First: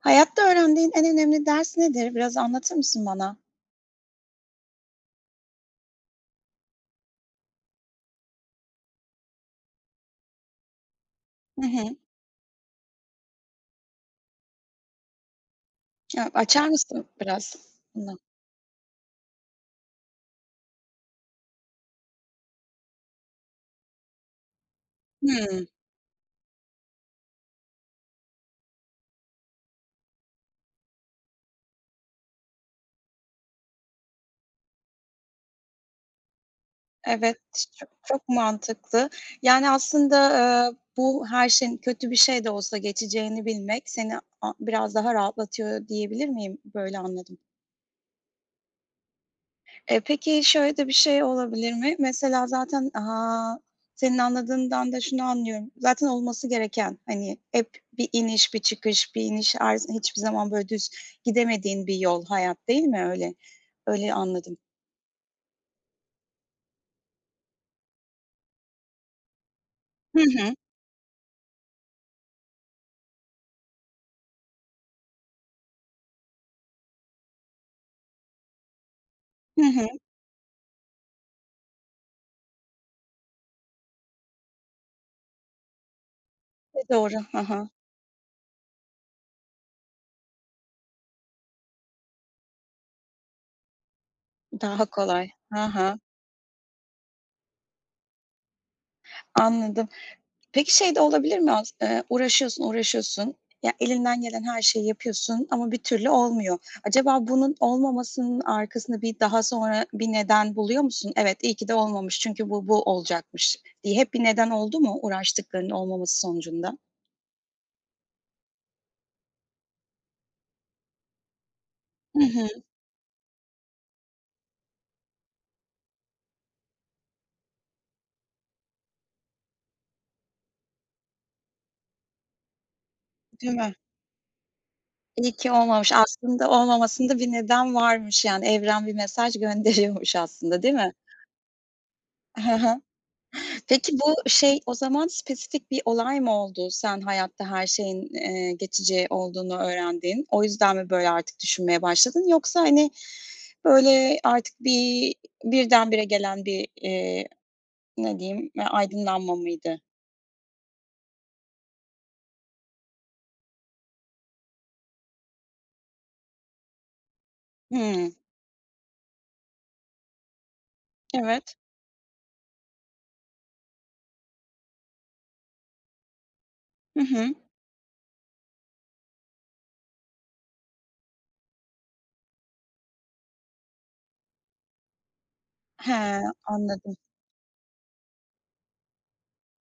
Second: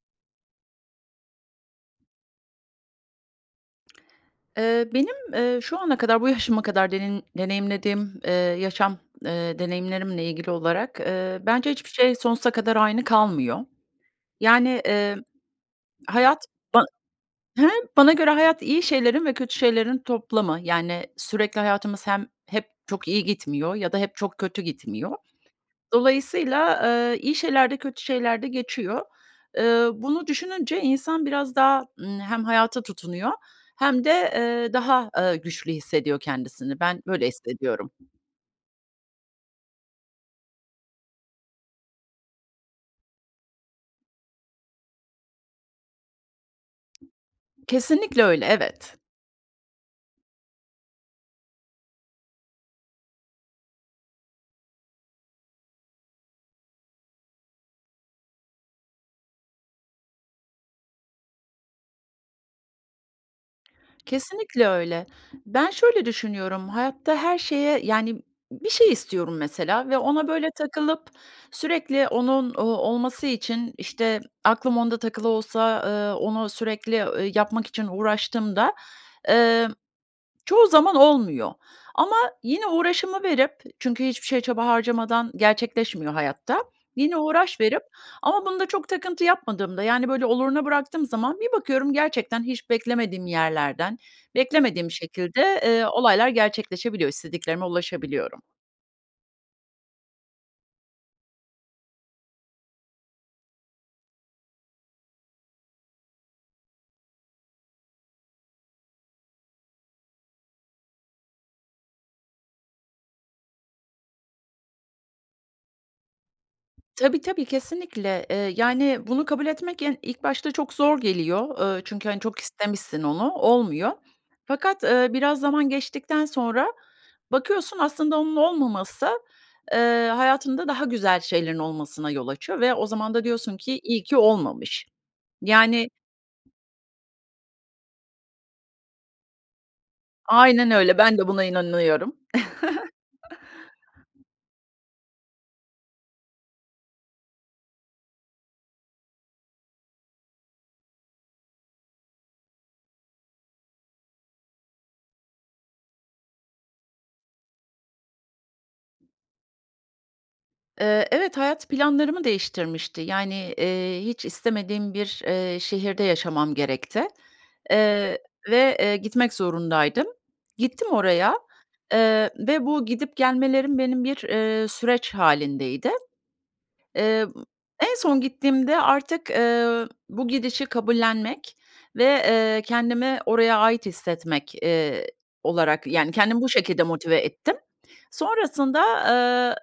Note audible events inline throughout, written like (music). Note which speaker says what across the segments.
Speaker 1: Hayatta öğrendiğin en önemli ders nedir, biraz anlatır mısın bana?
Speaker 2: Eee, benim, eee, şu ana kadar, bu yaşıma kadar denin deneyimlediğim, eee, yaşam, eee, deneyimlerimle ilgili olarak, eee,
Speaker 1: Hı
Speaker 2: bence hiçbir
Speaker 1: hı.
Speaker 2: şey sonsuza kadar aynı kalmıyor. Yani, emm,
Speaker 1: Ya,
Speaker 2: hayat
Speaker 1: açar
Speaker 2: ban
Speaker 1: mısın biraz
Speaker 2: hem bana
Speaker 1: bunu?
Speaker 2: göre hayat iyi şeylerin ve kötü şeylerin toplamı. Yani, sürekli hayatımız hem hep çok iyi gitmiyor ya da hep çok kötü gitmiyor.
Speaker 1: Hıı.
Speaker 2: Dolayısıyla, eee, iyi şeyler de kötü şeyler de geçiyor. Eee, bunu düşününce insan biraz daha, ımm, hem hayata tutunuyor hem de, eee, daha, aaa, güçlü hissediyor kendisini. Ben böyle
Speaker 1: Evet, ç çok
Speaker 2: hissediyorum.
Speaker 1: çok mantıklı. Yani, aslında, ııı, bu her şeyin, kötü bir şey de olsa, geçeceğini bilmek seni a biraz daha rahatlatıyor diyebilir miyim? Böyle anladım.
Speaker 2: Kesinlikle öyle. Evet.
Speaker 1: E, peki, şöyle de bir şey olabilir mi? Mesela zaten, aaa, senin anladığından da şunu anlıyorum. Zaten olması gereken, hani, hep bir iniş, bir çıkış, bir iniş, arz hiçbir zaman, böyle, düz gidemediğin bir yol hayat, değil mi öyle? Öyle anladım.
Speaker 2: Kesinlikle öyle. Ben şöyle düşünüyorum. Hayatta her şeye, yani Bir şey istiyorum mesela ve
Speaker 1: Hı
Speaker 2: ona, böyle,
Speaker 1: hı.
Speaker 2: takılıp sürekli onun, ooo, olması için, işte, aklım onda takılı olsa, ııı, onu sürekli, ööö, yapmak için uğraştığımda,
Speaker 1: Hı
Speaker 2: emm,
Speaker 1: hı.
Speaker 2: çoğu zaman olmuyor. Ama yine uğraşımı verip çünkü hiçbir şeye çaba harcamadan gerçekleşmiyor hayatta.
Speaker 1: E, doğru.
Speaker 2: Yine
Speaker 1: Ha
Speaker 2: uğraş
Speaker 1: ha.
Speaker 2: verip ama bunda çok takıntı yapmadığımda, yani, böyle, oluruna bıraktığım zaman, bir bakıyorum gerçekten hiç beklemediğim yerlerden,
Speaker 1: Daha
Speaker 2: beklemediğim
Speaker 1: kolay.
Speaker 2: şekilde,
Speaker 1: Ha
Speaker 2: eee,
Speaker 1: ha.
Speaker 2: olaylar gerçekleşebiliyor, istediklerime ulaşabiliyorum.
Speaker 1: Anladım, peki, şey de olabilir mi? As eee, uğraşıyorsun, uğraşıyorsun. Ya, elinden gelen her şeyi yapıyorsun ama bir türlü olmuyor. Acaba bunun olmamasının arkasında bir daha sonra bir neden buluyor musun? Evet, iyi ki de olmamış çünkü bu bu olacakmış diye hep bir neden oldu mu uğraştıklarının olmaması sonucunda?
Speaker 2: Tabii tabii, kesinlikle. Eee, yani, bunu kabul etmek en ilk başta yani çok zor geliyor. Eee, çünkü,
Speaker 1: Hı
Speaker 2: hani, çok
Speaker 1: hı.
Speaker 2: istemişsin onu, olmuyor. Fakat, eee, biraz zaman geçtikten sonra bakıyorsun aslında onun olmaması, eee, hayatında daha güzel şeylerin olmasına yol açıyor ve o zaman da
Speaker 1: Değil
Speaker 2: diyorsun
Speaker 1: mi?
Speaker 2: ki iyi ki olmamış.
Speaker 1: İyi ki
Speaker 2: Yani
Speaker 1: olmamış. Aslında olmamasında bir neden varmış. Yani, evren bir mesaj gönderiyormuş aslında,
Speaker 2: Aynen
Speaker 1: değil mi?
Speaker 2: öyle. Ben de buna inanıyorum.
Speaker 1: Hı hı, peki,
Speaker 2: (chuckles)
Speaker 1: bu, şey, o zaman spesifik bir olay mı oldu? Sen hayatta her şeyin, eee, geçici olduğunu öğrendin. O yüzden mi böyle artık düşünmeye başladın? Yoksa, hani, böyle artık bir birdenbire gelen bir, eee, ne diyeyim, e aydınlanma mıydı?
Speaker 2: Eee, evet hayat planlarımı değiştirmişti. Yani, eee, hiç istemediğim bir, eee, şehirde yaşamam gerekti.
Speaker 1: Hımm.
Speaker 2: Eee, ve, eee, gitmek zorundaydım. Gittim oraya.
Speaker 1: Evet.
Speaker 2: Eee, ve bu gidip gelmelerim benim bir, eee, süreç hâlindeydi.
Speaker 1: Hı
Speaker 2: Eee,
Speaker 1: hı.
Speaker 2: en son gittiğimde artık, eee, bu gidişi kabullenmek ve, eee, kendimi oraya ait hissetmek, eee, olarak
Speaker 1: He,
Speaker 2: yani kendimi bu şekilde
Speaker 1: anladım.
Speaker 2: motive ettim. Sonrasında, eee,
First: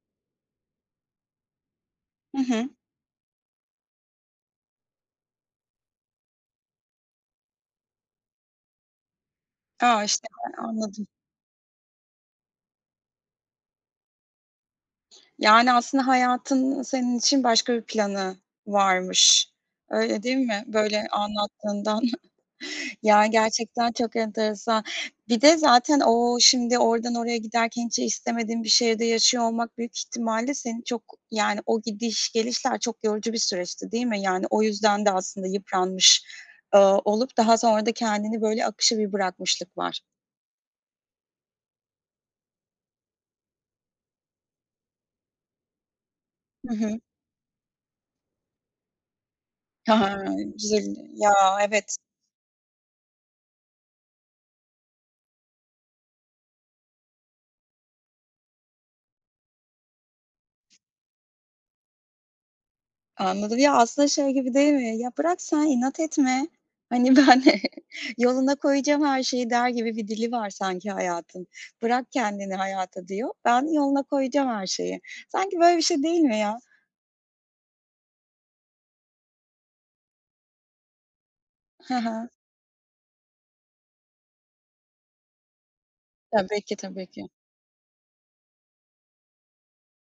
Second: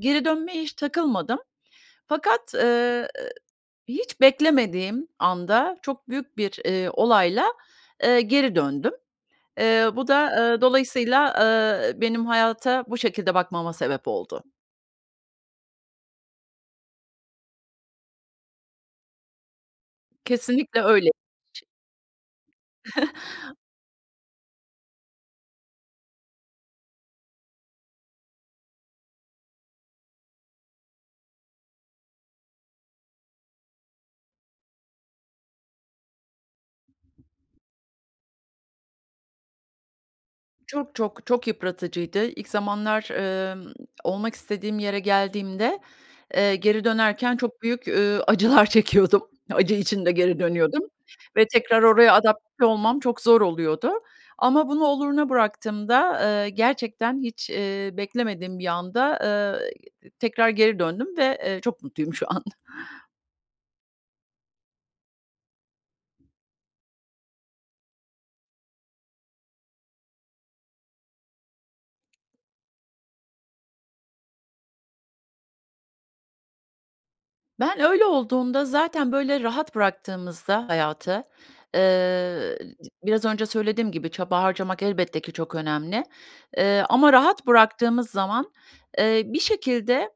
Speaker 2: geri dönmeye hiç takılmadım.
Speaker 1: Hı
Speaker 2: Fakat,
Speaker 1: hı.
Speaker 2: ııı, hiç beklemediğim anda, çok büyük bir, eee, olayla, eee, geri döndüm. Eee,
Speaker 1: A!
Speaker 2: bu
Speaker 1: İşte
Speaker 2: da,
Speaker 1: (unintelligible)
Speaker 2: eee,
Speaker 1: anladım.
Speaker 2: dolayısıyla, eee, benim hayata bu şekilde bakmama sebep oldu.
Speaker 1: Yani, aslında hayatın senin için başka bir planı varmış. Öyle değil mi?
Speaker 2: Kesinlikle
Speaker 1: Böyle
Speaker 2: öyleymiş.
Speaker 1: anlattığından. (chuckles) Yani
Speaker 2: (chuckles)
Speaker 1: gerçekten çok enteresan. Bir de zaten o şimdi oradan oraya giderken, hiç istemediğin bir şehirde yaşıyor olmak büyük ihtimalle seni çok, yani, o gidiş gelişler çok yorucu bir süreçti, değil mi? Yani o yüzden de aslında yıpranmış, eee, olup daha sonra da kendini böyle akışa bir bırakmışlık var.
Speaker 2: Çok, çok, çok yıpratıcıydı. İlk zamanlar, emm, olmak istediğim yere geldiğimde, eee,
Speaker 1: Hı
Speaker 2: geri
Speaker 1: hı.
Speaker 2: dönerken çok büyük, eee, acılar çekiyordum. Acı içinde geri dönüyordum
Speaker 1: (unintelligible) Ya,
Speaker 2: ve tekrar
Speaker 1: evet.
Speaker 2: oraya adapte olmam çok zor oluyordu. Ama bunu oluruna bıraktığımda, eee, gerçekten hiç, eee, beklemediğim bir anda, eee, tekrar geri döndüm ve, eee, çok mutluyum şu an.
Speaker 1: Anladım. Ya, aslında, şey gibi değil mi? "Ya, bırak sen inat etme. Hani, ben (chuckles) yoluna koyacağım her şeyi." der gibi bir dili var sanki hayatın. "Bırak kendini hayata," diyor. "ben yoluna koyacağım her şeyi." Sanki böyle bir şey değil mi ya?
Speaker 2: Ben öyle olduğumda zaten böyle rahat bıraktığımızda hayatı, eee,
Speaker 1: Hı hı.
Speaker 2: d biraz önce söylediğim gibi çaba harcamak elbette ki çok önemli,
Speaker 1: Tabii ki,
Speaker 2: eee,
Speaker 1: tabii
Speaker 2: ama
Speaker 1: ki.
Speaker 2: rahat bıraktığımız zaman, eee, bir şekilde,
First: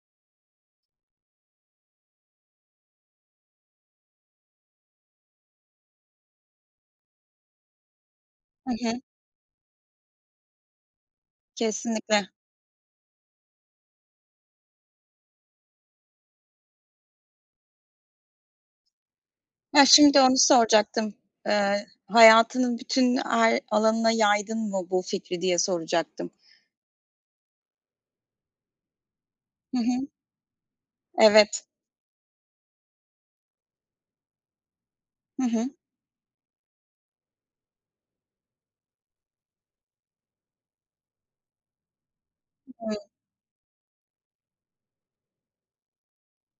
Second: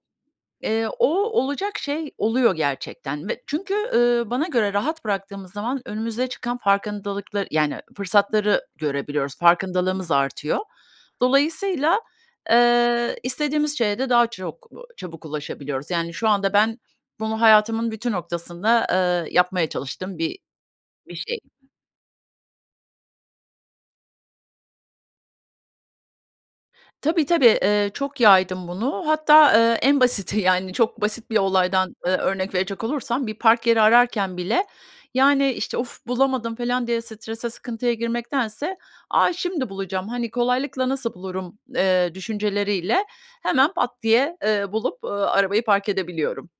Speaker 2: eee, o olacak şey oluyor gerçekten ve çünkü, ııı, bana göre rahat bıraktığımız zaman önümüze çıkan farkındalıkla yani fırsatları
Speaker 1: Hı hı.
Speaker 2: görebiliyoruz, farkındalığımız artıyor. Dolayısıyla,
Speaker 1: Kesinlikle.
Speaker 2: eee, istediğimiz şeye de daha çok, b çabuk ulaşabiliyoruz. Yani şu anda ben bunu hayatımın bütün noktasında, eee, yapmaya
Speaker 1: Ha,
Speaker 2: çalıştığım
Speaker 1: şimdi onu
Speaker 2: bir
Speaker 1: soracaktım.
Speaker 2: bir şey.
Speaker 1: Eee, hayatının bütün ay alanına yaydın mı bu fikri diye soracaktım.
Speaker 2: Tabii tabii, eee, çok yaydım bunu. Hatta, eee,
Speaker 1: Hı
Speaker 2: en
Speaker 1: hı.
Speaker 2: basiti, yani çok basit bir
Speaker 1: Evet.
Speaker 2: olaydan, eee, örnek verecek olursam bir park yeri ararken bile,
Speaker 1: Hı
Speaker 2: yani,
Speaker 1: hı.
Speaker 2: işte, of! Bulamadım. Falan diye strese sıkıntıya girmektense, a şimdi bulacağım, hani, kolaylıkla nasıl bulurum, eee, düşünceleriyle
Speaker 1: (unintelligible)
Speaker 2: hemen pat diye, eee, bulup, eee, arabayı park edebiliyorum.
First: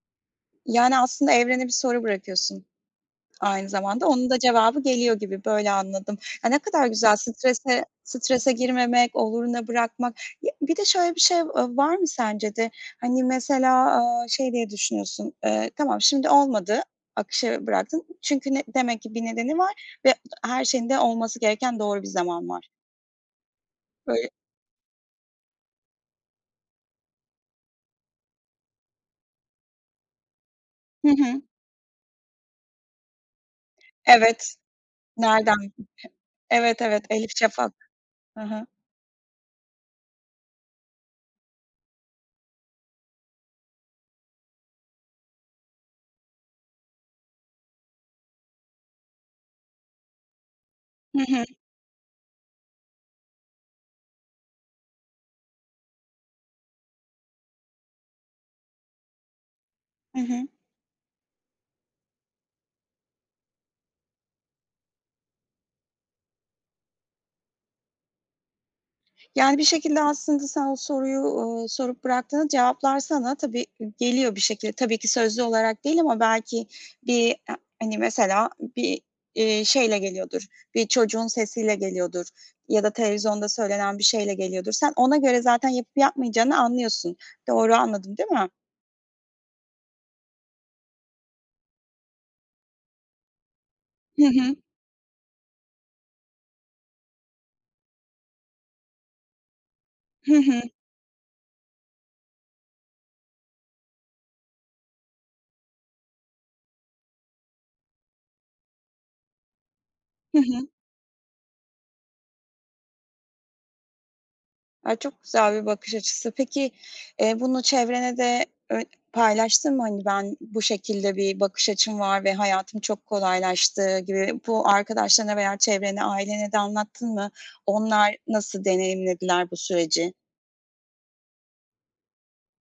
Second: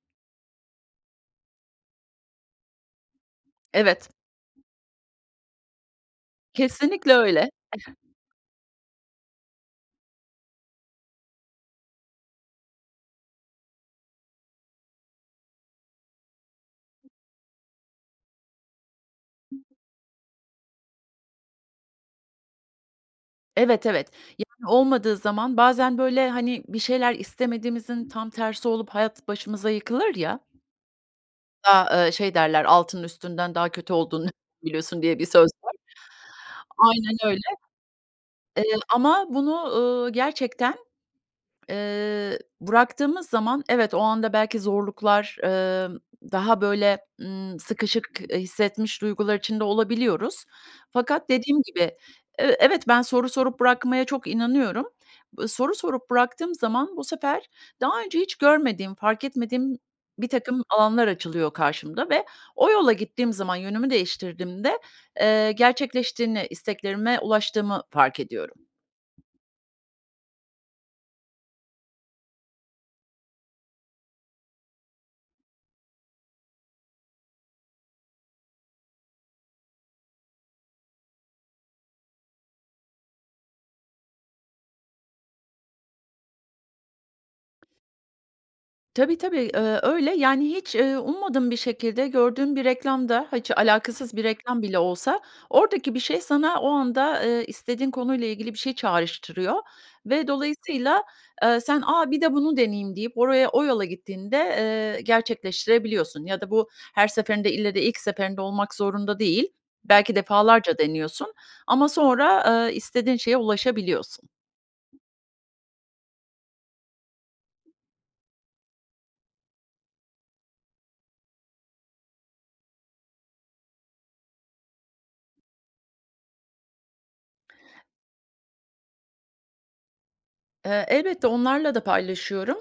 Speaker 1: Yani, aslında, evrene bir soru bırakıyorsun. Aynı zamanda
Speaker 2: Evet.
Speaker 1: onun da cevabı geliyor gibi, böyle anladım. A, ne kadar
Speaker 2: Kesinlikle
Speaker 1: güzel
Speaker 2: öyle.
Speaker 1: strese strese girmemek, oluruna bırakmak. Ya, bir de şöyle bir şey, v ııı, var mı sence de? Hani, mesela, eee, şey diye düşünüyorsun? Eee, tamam, şimdi olmadı. Akışa bıraktın. Çünkü ne demek ki bir nedeni var ve her şeyin de olması gereken doğru bir zaman var.
Speaker 2: Evet, evet,
Speaker 1: (unintelligible)
Speaker 2: yani, olmadığı zaman bazen böyle, hani, bir şeyler istemediğimizin tam tersi olup hayat başımıza yıkılır ya.
Speaker 1: Hı hı.
Speaker 2: A ı şey derler altının üstünden daha kötü olduğunu
Speaker 1: Evet.
Speaker 2: biliyorsun, diye bir söz
Speaker 1: Nereden
Speaker 2: var.
Speaker 1: evet, evet.
Speaker 2: Aynen
Speaker 1: Elif
Speaker 2: öyle.
Speaker 1: Şafak. Hı
Speaker 2: Eee,
Speaker 1: hı.
Speaker 2: ama bunu, ııı, gerçekten, eee, bıraktığımız zaman evet, o anda belki zorluklar, emm, daha böyle, ımm, sıkışık, eee, hissetmiş duygular içinde olabiliyoruz.
Speaker 1: Hı
Speaker 2: Fakat
Speaker 1: hı.
Speaker 2: dediğim gibi, e evet, ben soru sorup bırakmaya çok inanıyorum. B soru sorup bıraktığım zaman bu sefer daha önce hiç görmediğim fark etmediğim
Speaker 1: Hı hı.
Speaker 2: birtakım alanlar açılıyor karşımda ve o yola gittiğim zaman yönümü değiştirdiğimde, eee, gerçekleştiğini, isteklerime ulaştığımı fark ediyorum.
Speaker 1: Yani, bir şekilde, aslında, sen o soruyu, uuu, sorup bıraktığında cevaplar sana tabii i geliyor bir şekilde. Tabii ki sözlü olarak değil ama belki bir a hani, mesela, ı bir, eee, şeyle geliyordur, bir çocuğun sesiyle geliyordur ya da televizyonda söylenen bir şeyle geliyordur. Sen ona göre zaten yapıp yapmayacağını anlıyorsun. Doğru anladım değil mi?
Speaker 2: Tabii tabii, eee, öyle. Yani hiç, eee, ummadığım bir şekilde gördüğüm bir reklam da, ha, hiç alakasız bir
Speaker 1: Hı hı.
Speaker 2: reklam bile olsa oradaki bir şey sana o anda, eee, istediğin konuyla ilgili bir şey çağrıştırıyor ve
Speaker 1: Hı hı.
Speaker 2: dolayısıyla, eee, sen a bir de bunu deneyeyim deyip oraya o yola gittiğinde, eee, gerçekleştirebiliyorsun. Ya da bu her seferinde ille de ilk seferinde olmak zorunda değil. Belki
Speaker 1: Hı hı.
Speaker 2: defalarca deniyorsun ama sonra, eee, istediğin şeye ulaşabiliyorsun.
Speaker 1: A, çok güzel bir bakış açısı. Peki, eee, bunu çevrene de böy paylaştın mı? Hani, ben bu şekilde bir bakış açım var ve hayatım çok kolaylaştı gibi. Bu arkadaşlarına veya çevrene, ailene de anlattın mı? Onlar nasıl deneyimlediler bu süreci?
Speaker 2: Eee, elbette onlarla da paylaşıyorum.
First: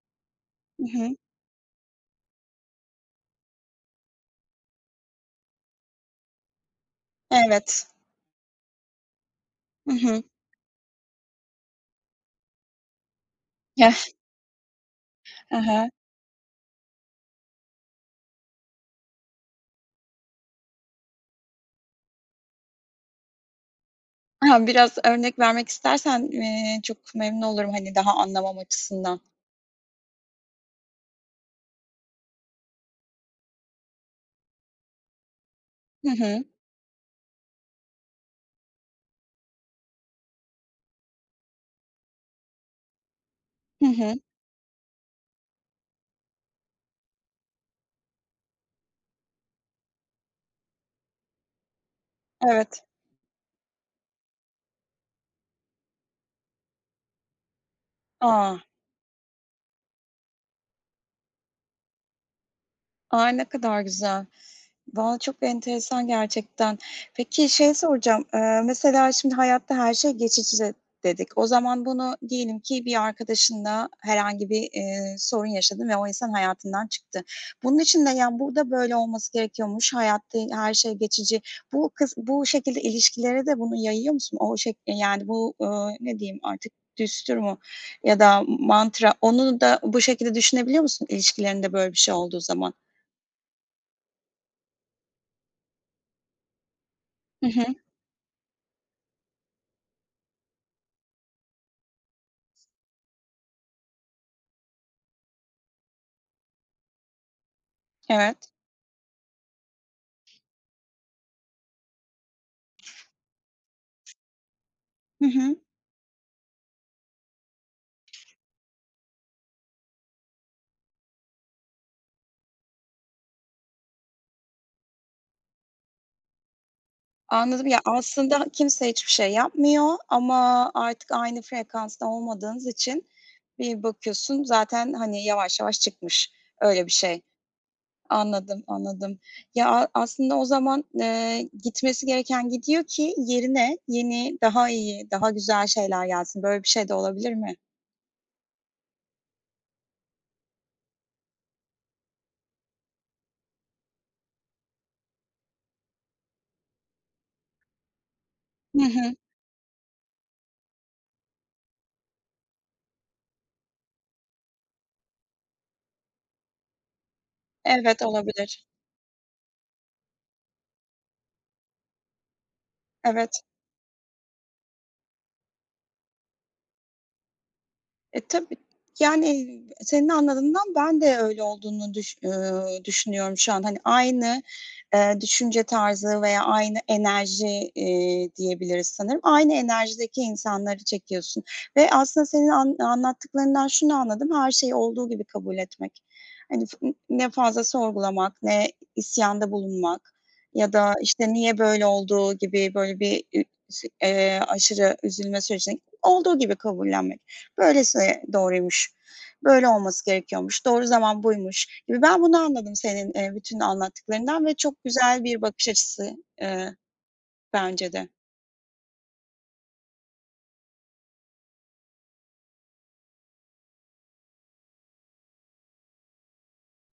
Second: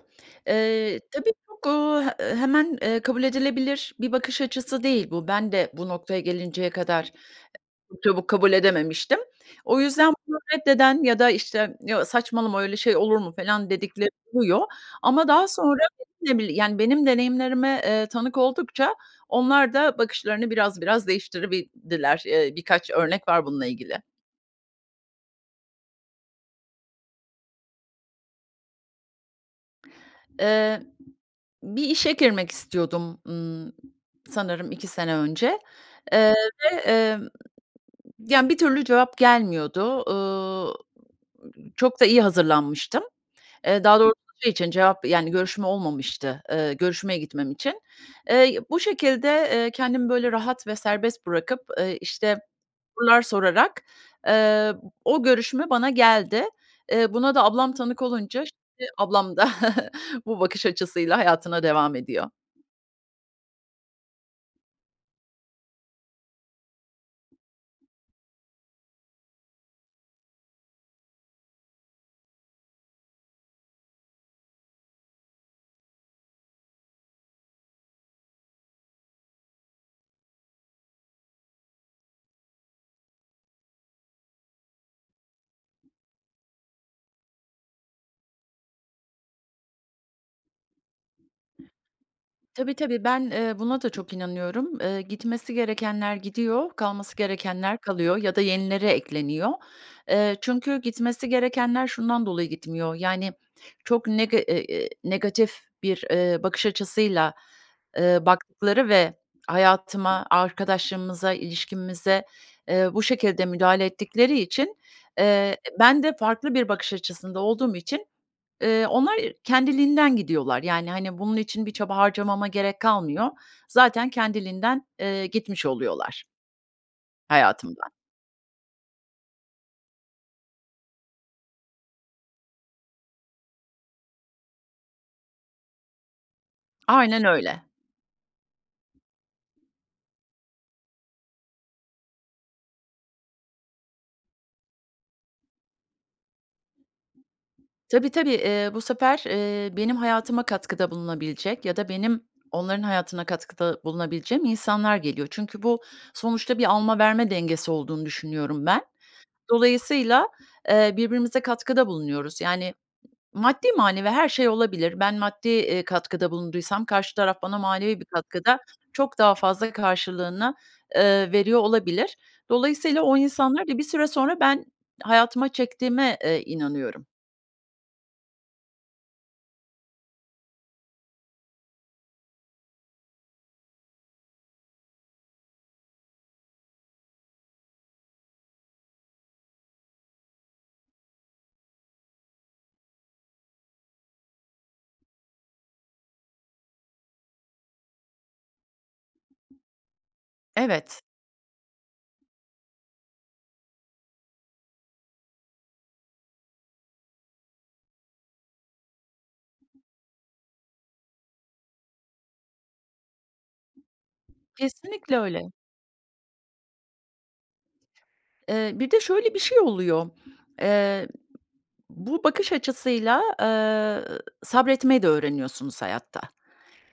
Speaker 1: Hı
Speaker 2: Eee,
Speaker 1: hı.
Speaker 2: tabii, çok, eee, e hemen, eee, kabul edilebilir bir bakış açısı değil bu. Ben de bu noktaya gelinceye kadar e
Speaker 1: Evet.
Speaker 2: çok çabuk kabul edememiştim. O
Speaker 1: Hı
Speaker 2: yüzden
Speaker 1: hı.
Speaker 2: bunu reddeden ya da işte, ya saçmalama öyle şey olur mu falan dedikleri
Speaker 1: (unintelligible)
Speaker 2: oluyor. Ama daha
Speaker 1: Hı
Speaker 2: sonra,
Speaker 1: hı.
Speaker 2: (unintelligible) yani, benim deneyimlerime, eee, tanık oldukça onlar da bakışlarını biraz biraz değiştirebildiler. Eee, birkaç örnek var bununla ilgili.
Speaker 1: (giggles) BIraz örnek vermek istersen, eee, çok memnun olurum. Hani, daha anlamam açısından.
Speaker 2: Eee, bir işe girmek istiyordum, ımm, sanırım iki sene önce.
Speaker 1: Hı
Speaker 2: Eee,
Speaker 1: hı.
Speaker 2: ve, emm, ya bir türlü cevap gelmiyordu. Eee, çok da iyi hazırlanmıştım. Eee,
Speaker 1: Hı
Speaker 2: daha doğrusu
Speaker 1: hı.
Speaker 2: şey için cevap, yani görüşme olmamıştı, ııı, görüşmeye gitmem için. Eee, bu şekilde, eee, kendimi böyle rahat ve serbest bırakıp, eee, işte,
Speaker 1: Evet.
Speaker 2: sorular sorarak, eee, o görüşme bana geldi. Eee, buna da ablam tanık olunca,
Speaker 1: A!
Speaker 2: şimdi ablam da (chuckles) bu bakış açısıyla hayatına devam ediyor.
Speaker 1: Ay, ne kadar güzel. Valla çok enteresan gerçekten. Peki şeyi soracağım, eee mesela, şimdi, hayatta her şey geçici dedik. O zaman bunu diyelim ki bir arkadaşınla herhangi bir, eee, sorun yaşadın ve o insan hayatından çıktı. Bunun için de, yani, "Burada böyle olması gerekiyormuş. Hayatta i eee, her şey geçici." Bu kıs bu şekilde ilişkilere de bunu yayıyor musun? O şek eee, yani, bu, ööö, ne diyeyim artık düstur mu ya da m m mantra? Onu da bu şekilde düşünebiliyor musun ilişkilerinde böyle bir şey olduğu zaman?
Speaker 2: Tabii, tabii. Ben, eee, buna da çok inanıyorum. Eee, gitmesi gerekenler gidiyor, kalması
Speaker 1: Hı hı.
Speaker 2: gerekenler kalıyor ya da yenileri ekleniyor. Eee, çünkü gitmesi gerekenler şundan dolayı gitmiyor. Yani, çok nege e eee, negatif bir, eee, bakış açısıyla, eee,
Speaker 1: Evet.
Speaker 2: baktıkları ve hayatıma, arkadaşlığımıza, ilişkimize, eee, bu şekilde müdahale ettikleri için,
Speaker 1: Hı hı.
Speaker 2: eee, ben de farklı bir bakış açısında olduğum için, eee, onlar kendiliğinden gidiyorlar. Yani, hani, bunun için bir çaba harcamama gerek kalmıyor. Zaten kendiliğinden, eee, gitmiş oluyorlar.
Speaker 1: Anladım. Ya,
Speaker 2: Hayatımdan.
Speaker 1: aslında kimse hiçbir şey yapmıyor ama artık aynı frekansta olmadığınız için bir bakıyorsun zaten, hani, yavaş yavaş çıkmış öyle bir şey.
Speaker 2: Aynen öyle.
Speaker 1: Anladım, anladım. Ya, a aslında o zaman, eee, gitmesi gereken gidiyor ki yerine yeni, daha iyi, daha güzel şeyler gelsin. Böyle bir şey de olabilir mi?
Speaker 2: Tabii, tabii. Eee, bu sefer, eee, benim hayatıma katkıda bulunabilecek ya da benim onların hayatına katkıda bulunabileceğim insanlar geliyor. Çünkü bu sonuçta bir alma, verme dengesi olduğunu düşünüyorum
Speaker 1: Hı
Speaker 2: ben.
Speaker 1: hı.
Speaker 2: Dolayısıyla, eee, birbirimize katkıda bulunuyoruz, yani, maddi, manevi her şey olabilir. Ben maddi, eee, katkıda bulunduysam karşı taraf bana manevi
Speaker 1: Evet,
Speaker 2: bir katkıda
Speaker 1: olabilir.
Speaker 2: çok daha fazla karşılığını, eee, veriyor olabilir. Dolayısıyla o
Speaker 1: Evet.
Speaker 2: insanları da bir süre sonra ben hayatıma çektiğime, eee, inanıyorum.
Speaker 1: E, tabii, yani, senin anladığından ben de öyle olduğunu düş eee, düşünüyorum şu an, hani, aynı, eee, düşünce tarzı veya aynı enerji, eee, diyebiliriz sanırım. Aynı enerjideki insanları çekiyorsun ve aslında senin an anlattıklarından şunu anladım, her şeyi olduğu gibi kabul etmek. Hani, fı n ne fazla sorgulamak, ne i isyanda bulunmak ya da
Speaker 2: Evet.
Speaker 1: işte, niye böyle olduğu gibi böyle bir ü şi eee, aşırı üzülme sürecine (unintelligible) olduğu gibi kabullenmek. Böylesi e doğruymuş, böyle olması gerekiyormuş, doğru zaman buymuş gibi ben bunu anladım senin, eee, bütün anlattıklarından ve çok
Speaker 2: Kesinlikle
Speaker 1: güzel bir
Speaker 2: öyle.
Speaker 1: bakış açısı, eee, bence de.
Speaker 2: Eee, bir de şöyle bir şey oluyor. Eee, bu bakış açısıyla, eee, sabretmeyi de öğreniyorsunuz hayatta.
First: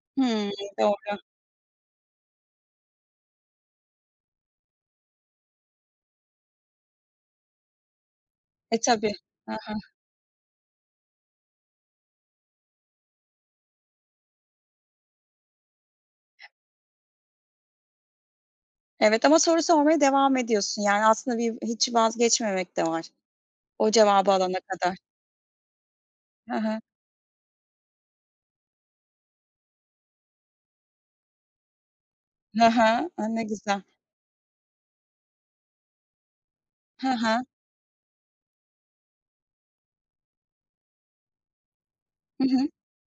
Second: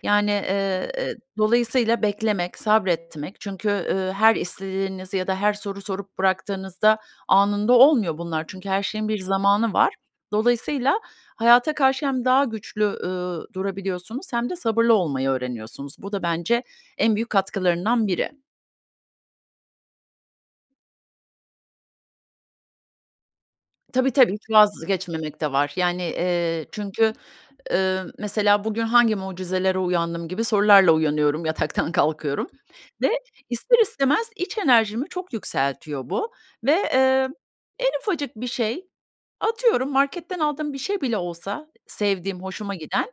Speaker 2: Yani,
Speaker 1: Hımm.
Speaker 2: eee, eee,
Speaker 1: Doğru.
Speaker 2: dolayısıyla beklemek, sabretmek çünkü, eee, her istediğinizi ya da her soru sorup bıraktığınızda anında olmuyor bunlar. Çünkü
Speaker 1: E,
Speaker 2: her şeyin
Speaker 1: tabii.
Speaker 2: bir
Speaker 1: Ha ha.
Speaker 2: zamanı var. Dolayısıyla hayata karşı hem daha güçlü, ııı, durabiliyorsunuz hem de sabırlı olmayı öğreniyorsunuz. Bu da bence en büyük katkılarından biri.
Speaker 1: Evet ama soru sormaya devam ediyorsun. Yani aslında viv hiç vazgeçmemek de var. O
Speaker 2: Tabii
Speaker 1: cevabı
Speaker 2: tabii, hiç
Speaker 1: alana kadar.
Speaker 2: vazgeçmemek de var. Yani,
Speaker 1: Ha
Speaker 2: eee,
Speaker 1: ha.
Speaker 2: çünkü, eee, mesela bugün hangi mucizelere uyandım gibi sorularla uyanıyorum, yataktan kalkıyorum.
Speaker 1: Ha ha.
Speaker 2: Ve
Speaker 1: A ne
Speaker 2: ister
Speaker 1: güzel.
Speaker 2: istemez iç enerjimi çok yükseltiyor bu ve,
Speaker 1: Ha
Speaker 2: eee,
Speaker 1: ha.
Speaker 2: en ufacık bir şey, atıyorum, marketten aldığım bir şey bile olsa sevdiğim,
Speaker 1: Hı hı.
Speaker 2: hoşuma giden,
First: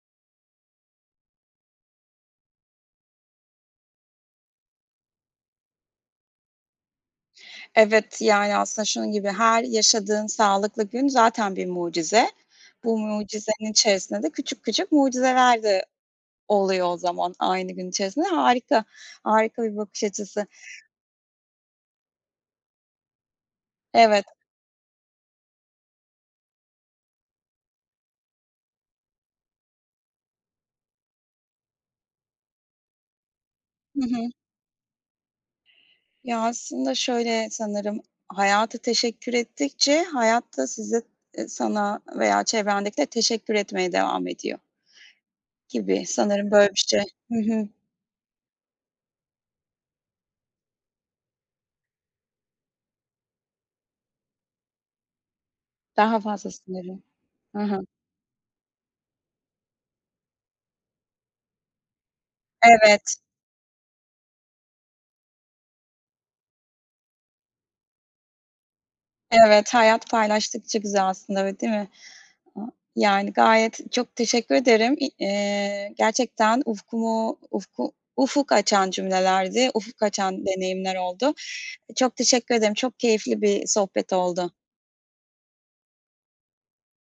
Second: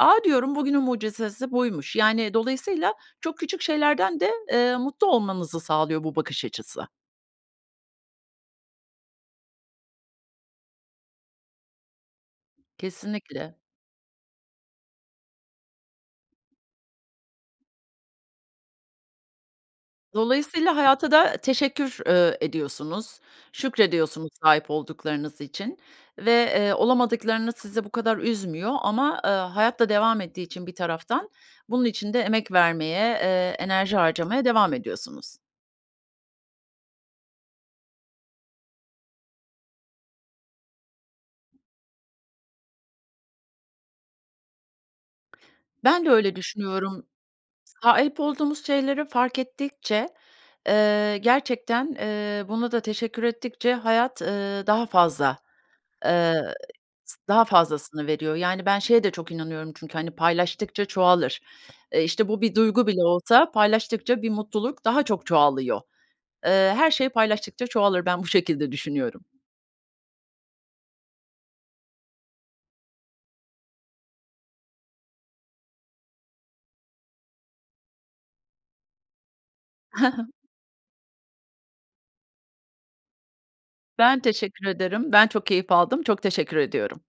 Speaker 2: a, diyorum bugünün mucizesi buymuş, yani, dolayısıyla çok küçük şeylerden de, eee, mutlu olmanızı sağlıyor bu bakış açısı.
Speaker 1: Evet, yani aslında şunun gibi her yaşadığın sağlıklı gün zaten bir mucize. Bu
Speaker 2: Kesinlikle.
Speaker 1: mucizenin içerisinde de küçük küçük mucizeler de oluyor o zaman aynı gün içerisinde. Harika! Harika bir bakış açısı.
Speaker 2: Dolayısıyla hayata da teşekkür, eee, ediyorsunuz,
Speaker 1: Evet.
Speaker 2: şükrediyorsunuz sahip olduklarınız için ve, eee, olamadıklarınız sizi bu kadar üzmüyor ama, eee, hayat da devam ettiği için bir taraftan bunun için de emek vermeye, eee, enerji
Speaker 1: Hı hı.
Speaker 2: harcamaya devam ediyorsunuz.
Speaker 1: Ya aslında şöyle sanırım, hayata teşekkür ettikçe hayat da size, e sana veya çevrendekilere teşekkür etmeye devam ediyor. Gibi
Speaker 2: Ben de öyle
Speaker 1: sanırım böyle bir şey.
Speaker 2: düşünüyorum.
Speaker 1: Hı hı.
Speaker 2: Sahip olduğumuz şeyleri fark ettikçe, eee, gerçekten, eee, buna da teşekkür ettikçe hayat, eee, daha fazla,
Speaker 1: Daha
Speaker 2: eee,
Speaker 1: fazlasını veriyor.
Speaker 2: s daha
Speaker 1: Ha ha.
Speaker 2: fazlasını veriyor. Yani ben şeye de çok inanıyorum çünkü, hani, paylaştıkça çoğalır. Eee, işte bu bir duygu bile
Speaker 1: Evet.
Speaker 2: olsa, paylaştıkça bir mutluluk daha çok çoğalıyor. Eee, her şey paylaştıkça çoğalır, ben bu şekilde düşünüyorum.
Speaker 1: Evet, hayat paylaştıkça güzel aslında, öyle değil mi? A yani gayet çok teşekkür ederim. İ eee, gerçekten ufkumu ufku ufuk açan cümlelerdi. Ufuk
Speaker 2: Hı hı.
Speaker 1: açan deneyimler oldu. Eee, çok teşekkür ederim. Çok keyifli bir, eee, sohbet
Speaker 2: Ben
Speaker 1: oldu.
Speaker 2: teşekkür ederim. Ben çok keyif aldım. Çok teşekkür ediyorum.